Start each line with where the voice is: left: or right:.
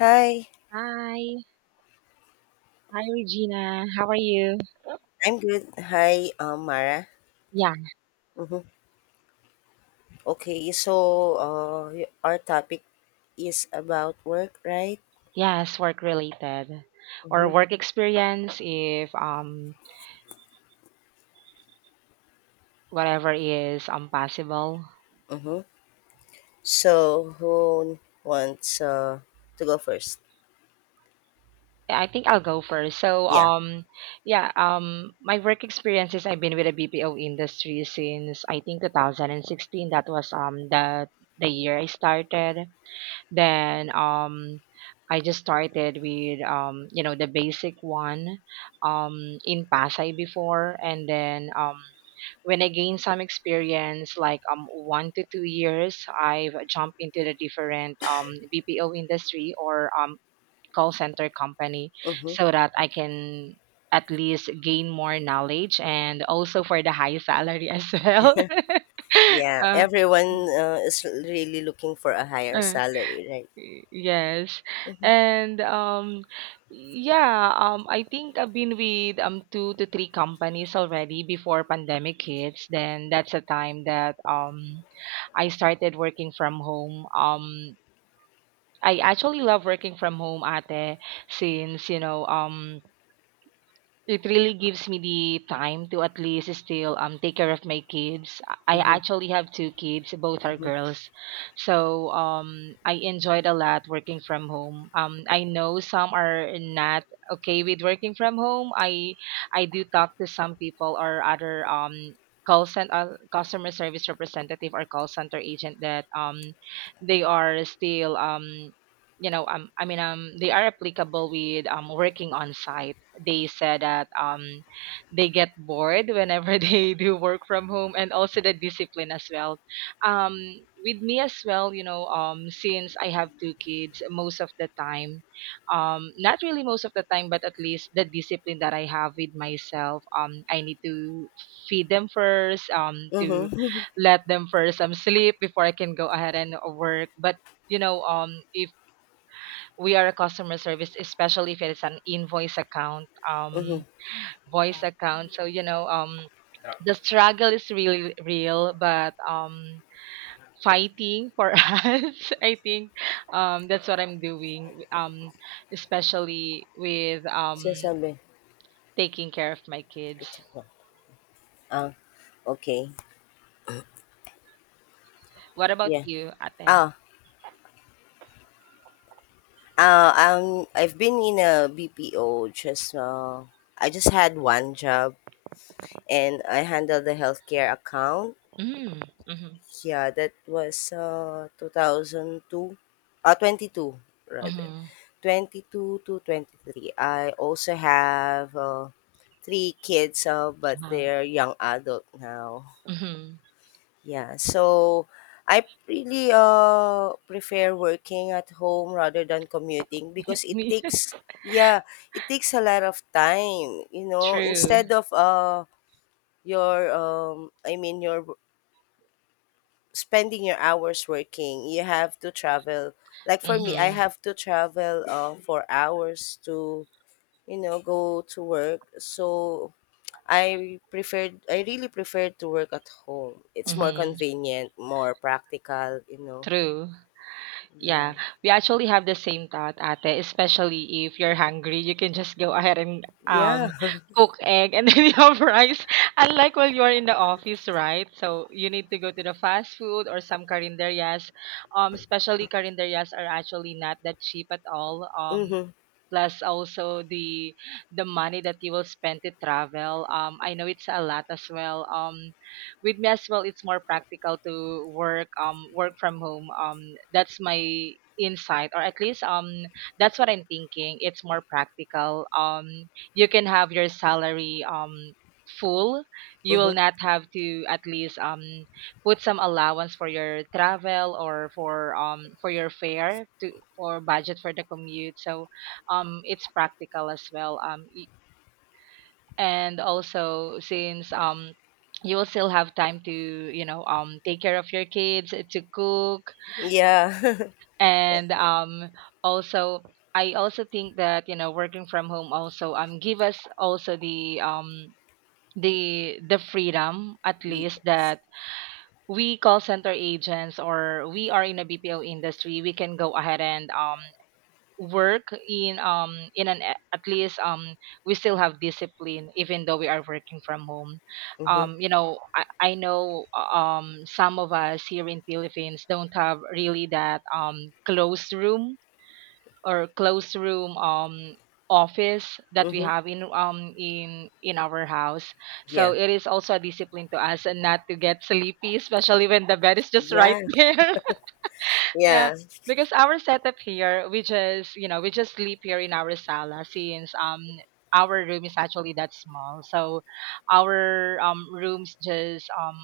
left: Hi.
right: Hi. Hi, Regina. How are you?
left: I'm good. Hi, Mara.
right: Yeah.
left: Hmm. Okay, so our topic is about work, right?
right: Yes, work related or
left: Mm-hmm.
right: work experience if whatever is possible.
left: Mm-hmm. So who wants to go first?
right: I think I'll go first. So
left: Yeah.
right: um yeah, my work experience is I've been with the BPO industry since I think 2016. That was the year I started. Then I just started with the basic one in Pasay before, and then when I gained some experience, like 1 to 2 years, I've jumped into the different BPO industry or call center company,
left: Mm-hmm.
right: so that I can at least gain more knowledge and also for the high salary as well.
left: Yeah,
right: uh,
left: everyone is really looking for a higher
right: uh,
left: salary, right?
right: Yes. And yeah, I think I've been with two to three companies already before pandemic hits. Then that's a time that I started working from home. I actually love working from home ate since, it really gives me the time to at least still take care of my kids. I
left: Mm-hmm.
right: actually have two kids, both are
left: Mm-hmm.
right: girls. So I enjoyed a lot working from home. I know some are not okay with working from home. I do talk to some people or other call center customer service representative or call center agent that they are still I mean they are applicable with working on site. They said that they get bored whenever they do work from home, and also the discipline as well. um with me as well, since I have two kids, most of the time, not really most of the time, but at least the discipline that I have with myself, I need to feed them first, to
left: Mm-hmm.
right: let them first sleep before I can go ahead and work. But if we are a customer service, especially if it is an invoice account,
left: Mm-hmm.
right: voice account, so the struggle is really real, but fighting for us, I think that's what I'm doing, especially with
left: Sinasabi.
right: taking care of my kids.
left: I-check mo. Ah, okay.
right: What about
left: Yeah.
right: you, ate?
left: Ah, I've been in a BPO. Just I just had one job, and I handled the healthcare account.
right: Mm, mm-hmm,
left: Yeah, that was 2002, twenty two rather,
right: mm-hmm,
left: twenty two to twenty three. I also have three kids, but
right: uh,
left: they're young adult now.
right: mm-hmm.
left: Yeah, so I really prefer working at home rather than commuting because it takes, yeah, it takes a lot of time, you know,
right: True.
left: instead of your I mean your spending your hours working, you have to travel. Like for me, I
right: Mm-hmm,
left: have to travel for hours to, you know, go to work. So I really preferred to work at home. It's more
right: mm-hmm,
left: convenient, more practical, you know.
right: true.
left: Yeah.
right: Yeah, we actually have the same thought, ate, especially if you're hungry, you can just go ahead and
left: Yeah.
right: cook egg and then you have rice. Unlike when you are in the office, right? So you need to go to the fast food or some carinderias. Especially carinderias are actually not that cheap at all.
left: Mhm.
right: Plus also the money that you will spend to travel. I know it's a lot as well. With me as well, it's more practical to work work from home. That's my insight, or at least that's what I'm thinking. It's more practical. You can have your salary full. You will
left: Mhm.
right: not have to at least put some allowance for your travel, or for your fare to, or budget for the commute. So it's practical as well. And also since you will still have time to, take care of your kids, to cook,
left: Yeah.
right: and also, I also think that you know working from home also give us also the the freedom at
left: Definitely.
right: least, that we call center agents, or we are in a BPO industry, we can go ahead and work in an at least we still have discipline even though we are working from home.
left: Mhm.
right: um you know i, I know some of us here in Philippines don't have really that closed room, or closed room office that we
left: Mhm.
right: have in in our house, so
left: Yeah.
right: it is also a discipline to us and not to get sleepy, especially when the bed is just right
left: Yeah.
right: there. Yeah,
left: Yeah.
right: because our setup here, we just, you know, we just sleep here in our sala since our room is actually that small. So our rooms just,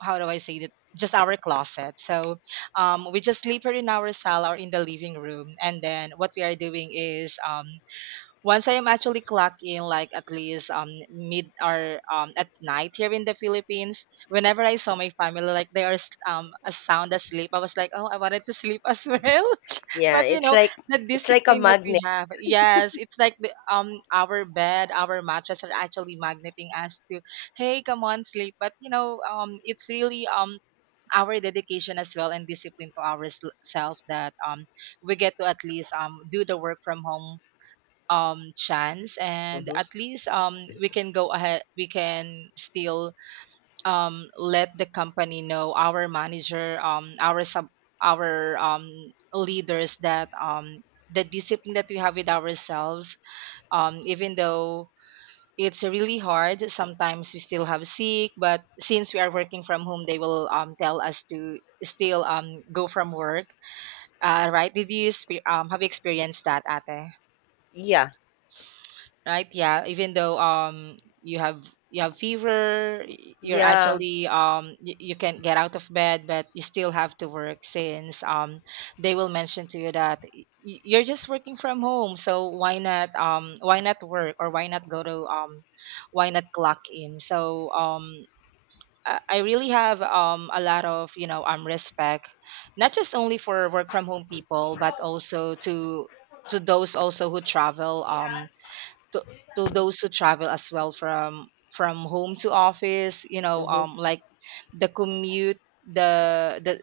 right: how do I say that? Just our closet. So we just sleep here in our sala or in the living room, and then what we are doing is once I am actually clocked in, like at least mid or at night here in the Philippines, whenever I saw my family like they are a sound asleep, I was like, oh, I wanted to sleep as well.
left: Yeah.
right: But you know the
left: It's like a
right: discipline that we
left: magnet.
right: have, yes, it's like the our bed, our mattress are actually magneting us to, hey, come on, sleep. But it's really our dedication as well and discipline to ourselves, that we get to at least do the work from home chance, and
left: Mhm.
right: at least we can go ahead, we can still let the company know, our manager, our sub, our leaders, that the discipline that we have with ourselves, even though it's really hard sometimes, we still have sick, but since we are working from home, they will tell us to still go from work. Right, did you have you experienced that, ate?
left: Yeah.
right: Right? Yeah, even though you have, you have fever, you're
left: Yeah.
right: actually you, you can't get out of bed, but you still have to work since they will mention to you that you're just working from home, so why not work, or why not go to why not clock in? So I really have a lot of respect, not just only for work from home people, but also to those also who travel. To, to those who travel as well from home to office, you know,
left: Mhm.
right: like the commute,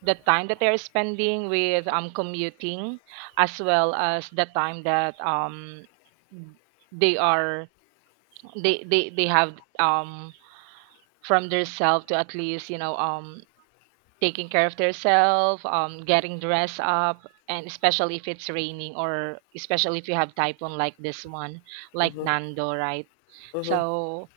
right: the time that they're spending with commuting, as well as the time that they are, they have, from their self to at least, you know, taking care of themselves, getting dressed up, and especially if it's raining or especially if you have typhoon like this one, like
left: Mhm.
right: Nando, right?
left: Mhm.
right: So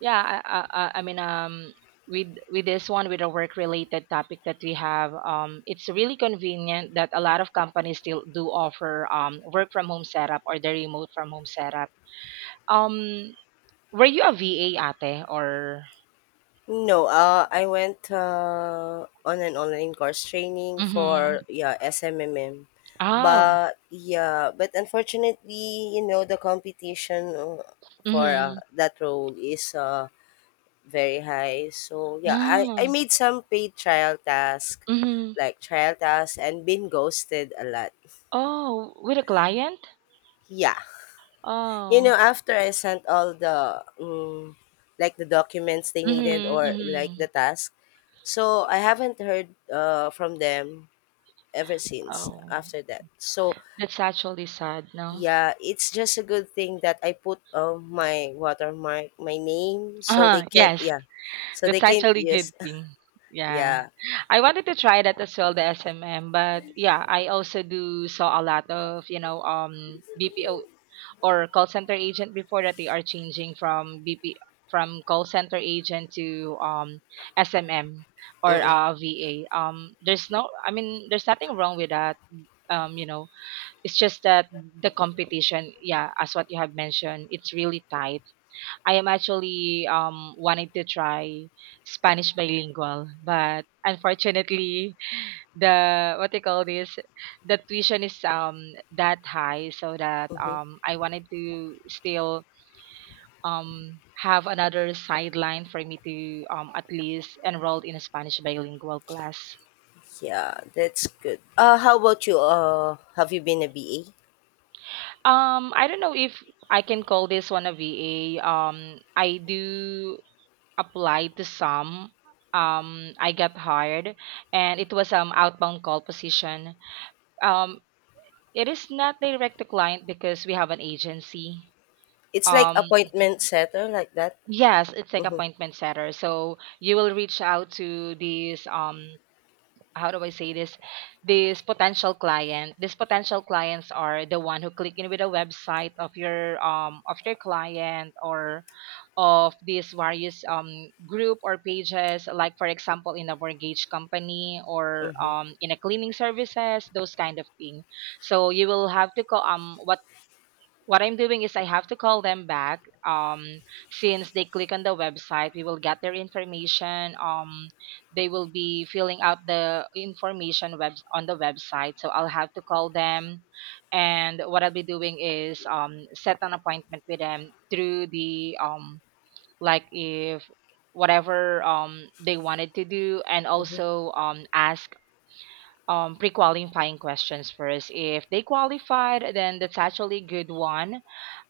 right: yeah, I mean, with this one with a work related topic that we have, it's really convenient that a lot of companies still do offer work from home setup or the remote from home setup. Um, were you a VA, ate, or?
left: No, I went on an online course training for,
right: Mm-hmm.
left: yeah, SMMM,
right: Oh.
left: but yeah, but unfortunately, you know the competition for
right: Mm-hmm.
left: that role is very high. So, yeah, I
right: Oh.
left: made some paid trial task,
right: Mm-hmm.
left: like trial tasks, and been ghosted a lot.
right: Oh, with a client?
left: Yeah, you know,
right: Oh.
left: after I sent all the like the documents they needed
right: Mm-hmm.
left: or like the
right: Mm-hmm.
left: task, so I haven't heard from them ever since
right: Oh,
left: after that. So,
right: that's actually sad, no?
left: yeah, it's just a good thing that I put my watermark, my name, so they
right: Uh-huh.
left: can't.
right: Yes.
left: Yeah, so they
right: That's
left: can't
right: actually
left: use.
right: good thing. Yeah.
left: Yeah.
right: I wanted to try that as well, the SMM, but yeah, I also do saw a lot of, you know, BPO or call center agent before that they are changing from BP from call center agent to SMM or
left: Mm-mm.
right: VA. There's no, I mean there's nothing wrong with that. You know, it's just that the competition, yeah, as what you have mentioned, it's really tight. I am actually wanting to try Spanish bilingual, but unfortunately the what they call this, the tuition is that high, so that
left: Mm-hmm.
right: I wanted to still have another sideline for me to at least enroll in a Spanish bilingual class.
left: Yeah, that's good. How about you? Have you been a BA?
right: I don't know if I can call this one a VA. I do applied to some. I got hired, and it was outbound call position. Um, it is not direct to client because we have an agency.
left: It's like
right: Um,
left: appointment setter, like that.
right: yes, it's like
left: Mm-hmm.
right: appointment setter. So you will reach out to these how do I say this? These potential client. These potential clients are the one who click in with a website of your client, or of these various, group or pages, like for example in a mortgage company, or,
left: Mm-hmm.
right: in a cleaning services, those kind of thing. So you will have to call, what I'm doing is I have to call them back. Since they click on the website, we will get their information. They will be filling out the information web on the website, so I'll have to call them, and what I'll be doing is set an appointment with them through the like if whatever they wanted to do, and
left: Mm-hmm.
right: also ask pre-qualifying questions first. If they qualified, then that's actually good one.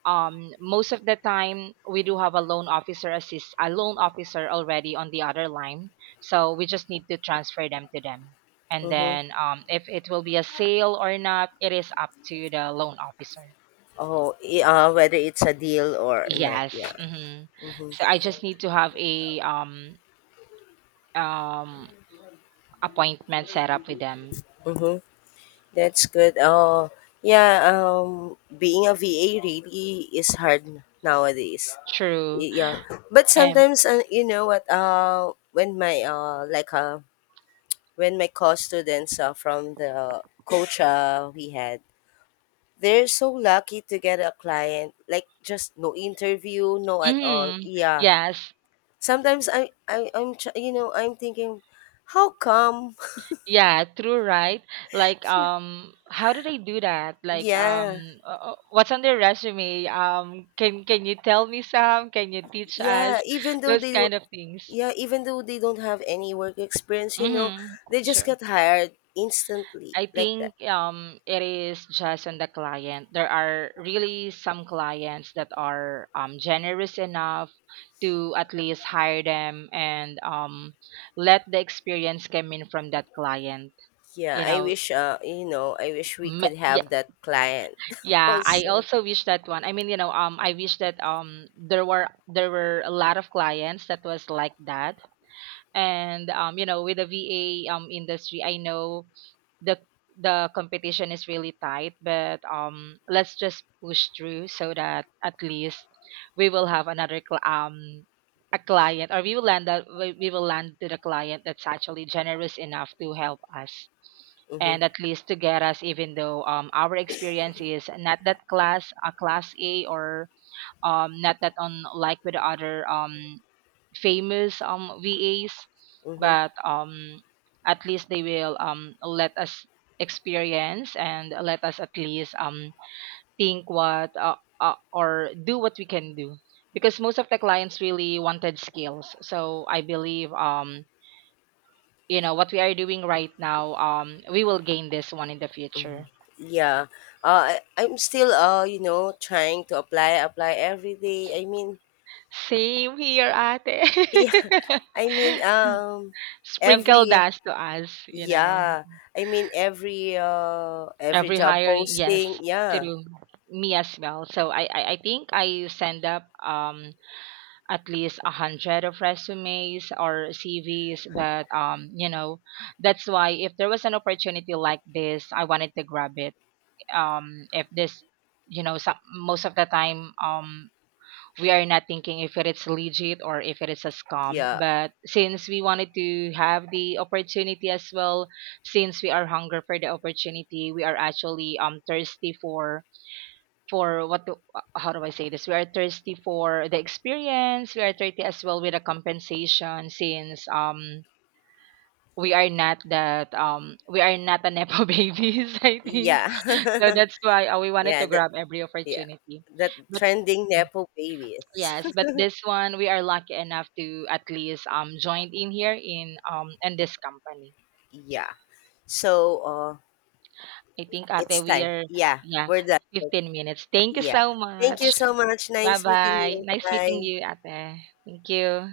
right: Most of the time we do have a loan officer assist, a loan officer already on the other line, so we just need to transfer them to them, and
left: Mm-hmm.
right: then if it will be a sale or not, it is up to the loan officer.
left: Oh, whether it's a deal or not,
right: Yes.
left: yeah.
right: Hmm.
left: Mm-hmm.
right: So I just need to have a um appointment set up with them.
left: Mm-hmm. That's good. Oh, yeah. Being a VA really is hard nowadays.
right: True.
left: Yeah, but
right: And
left: sometimes, you know what? When my like when my co students from the coach we had, they're so lucky to get a client. Like just no interview, no at all.
right: mm,
left: Yeah.
right: yes.
left: Sometimes you know, I'm thinking, how come.
right: Yeah, true, right? Like how do they do that? Like
left: Yeah,
right: what's on their resume? Can you tell me some? Can you teach
left: yeah.
right: us
left: Even though
right: those
left: they, do-
right: kind of things?
left: Yeah, even though they don't have any work experience, you know,
right: Mhm.
left: they just
right: Sure.
left: got hired instantly
right: I
left: like that.
right: think it is just on the client. There are really some clients that are generous enough to at least hire them, and let the experience come in from that client.
left: Yeah,
right: You
left: I
right: know,
left: wish, you know, I wish we could have
right: yeah,
left: that client
right: yeah, I
left: also.
right: also wish that one, I mean you know I wish that there were a lot of clients that was like that, and you know with the VA industry, I know the the competition is really tight, but let's just push through, so that at least we will have a client, or we will land that, we will land to the client that's actually generous enough to help us,
left: Mm-hmm.
right: and at least to get us even though our experience is not that class a, class a, or not that unlike with the other famous VAs,
left: Mm-hmm.
right: but at least they will let us experience and let us at least think what or do what we can do, because most of the clients really wanted skills. So I believe you know what we are doing right now, we will gain this one in the future.
left: Yeah. I'm still, you know, trying to apply, apply every day. I mean,
right: Same here,
left: yeah,
right: ate.
left: I mean,
right: Sprinkle
left: every,
right: dust to us, you know.
left: yeah, I mean, every
right: Every
left: job
right: hiring,
left: posting.
right: yes,
left: Yeah.
right: through me as well. So I think I send up at least 100 of resumes or CVs, but you know that's why if there was an opportunity like this, I wanted to grab it. If this, you know, some, most of the time we are not thinking if it is legit or if it is a scam.
left: Yeah.
right: But since we wanted to have the opportunity as well, since we are hunger for the opportunity, we are actually thirsty for what do, how do I say this? We are thirsty for the experience. We are thirsty as well with the compensation, since we are not that we are not a nepo babies I think, so
left: Yeah.
right: that's why, we wanted
left: Yeah,
right: to
left: that,
right: grab every
left: yeah.
right: opportunity.
left: That trending Nepo babies.
right: Yes, but this one we are lucky enough to at least join in here in this company.
left: Yeah. So
right: I think
left: it's
right: Ate we
left: time.
right: are,
left: Yeah.
right: yeah,
left: We're done. So,
right: 15 minutes. Thank you
left: yeah,
right: so
left: thank
right: much.
left: you so much. Nice meeting
right: Bye-bye.
left: you.
right: Nice meeting
left: Bye.
right: you, Ate. Thank you.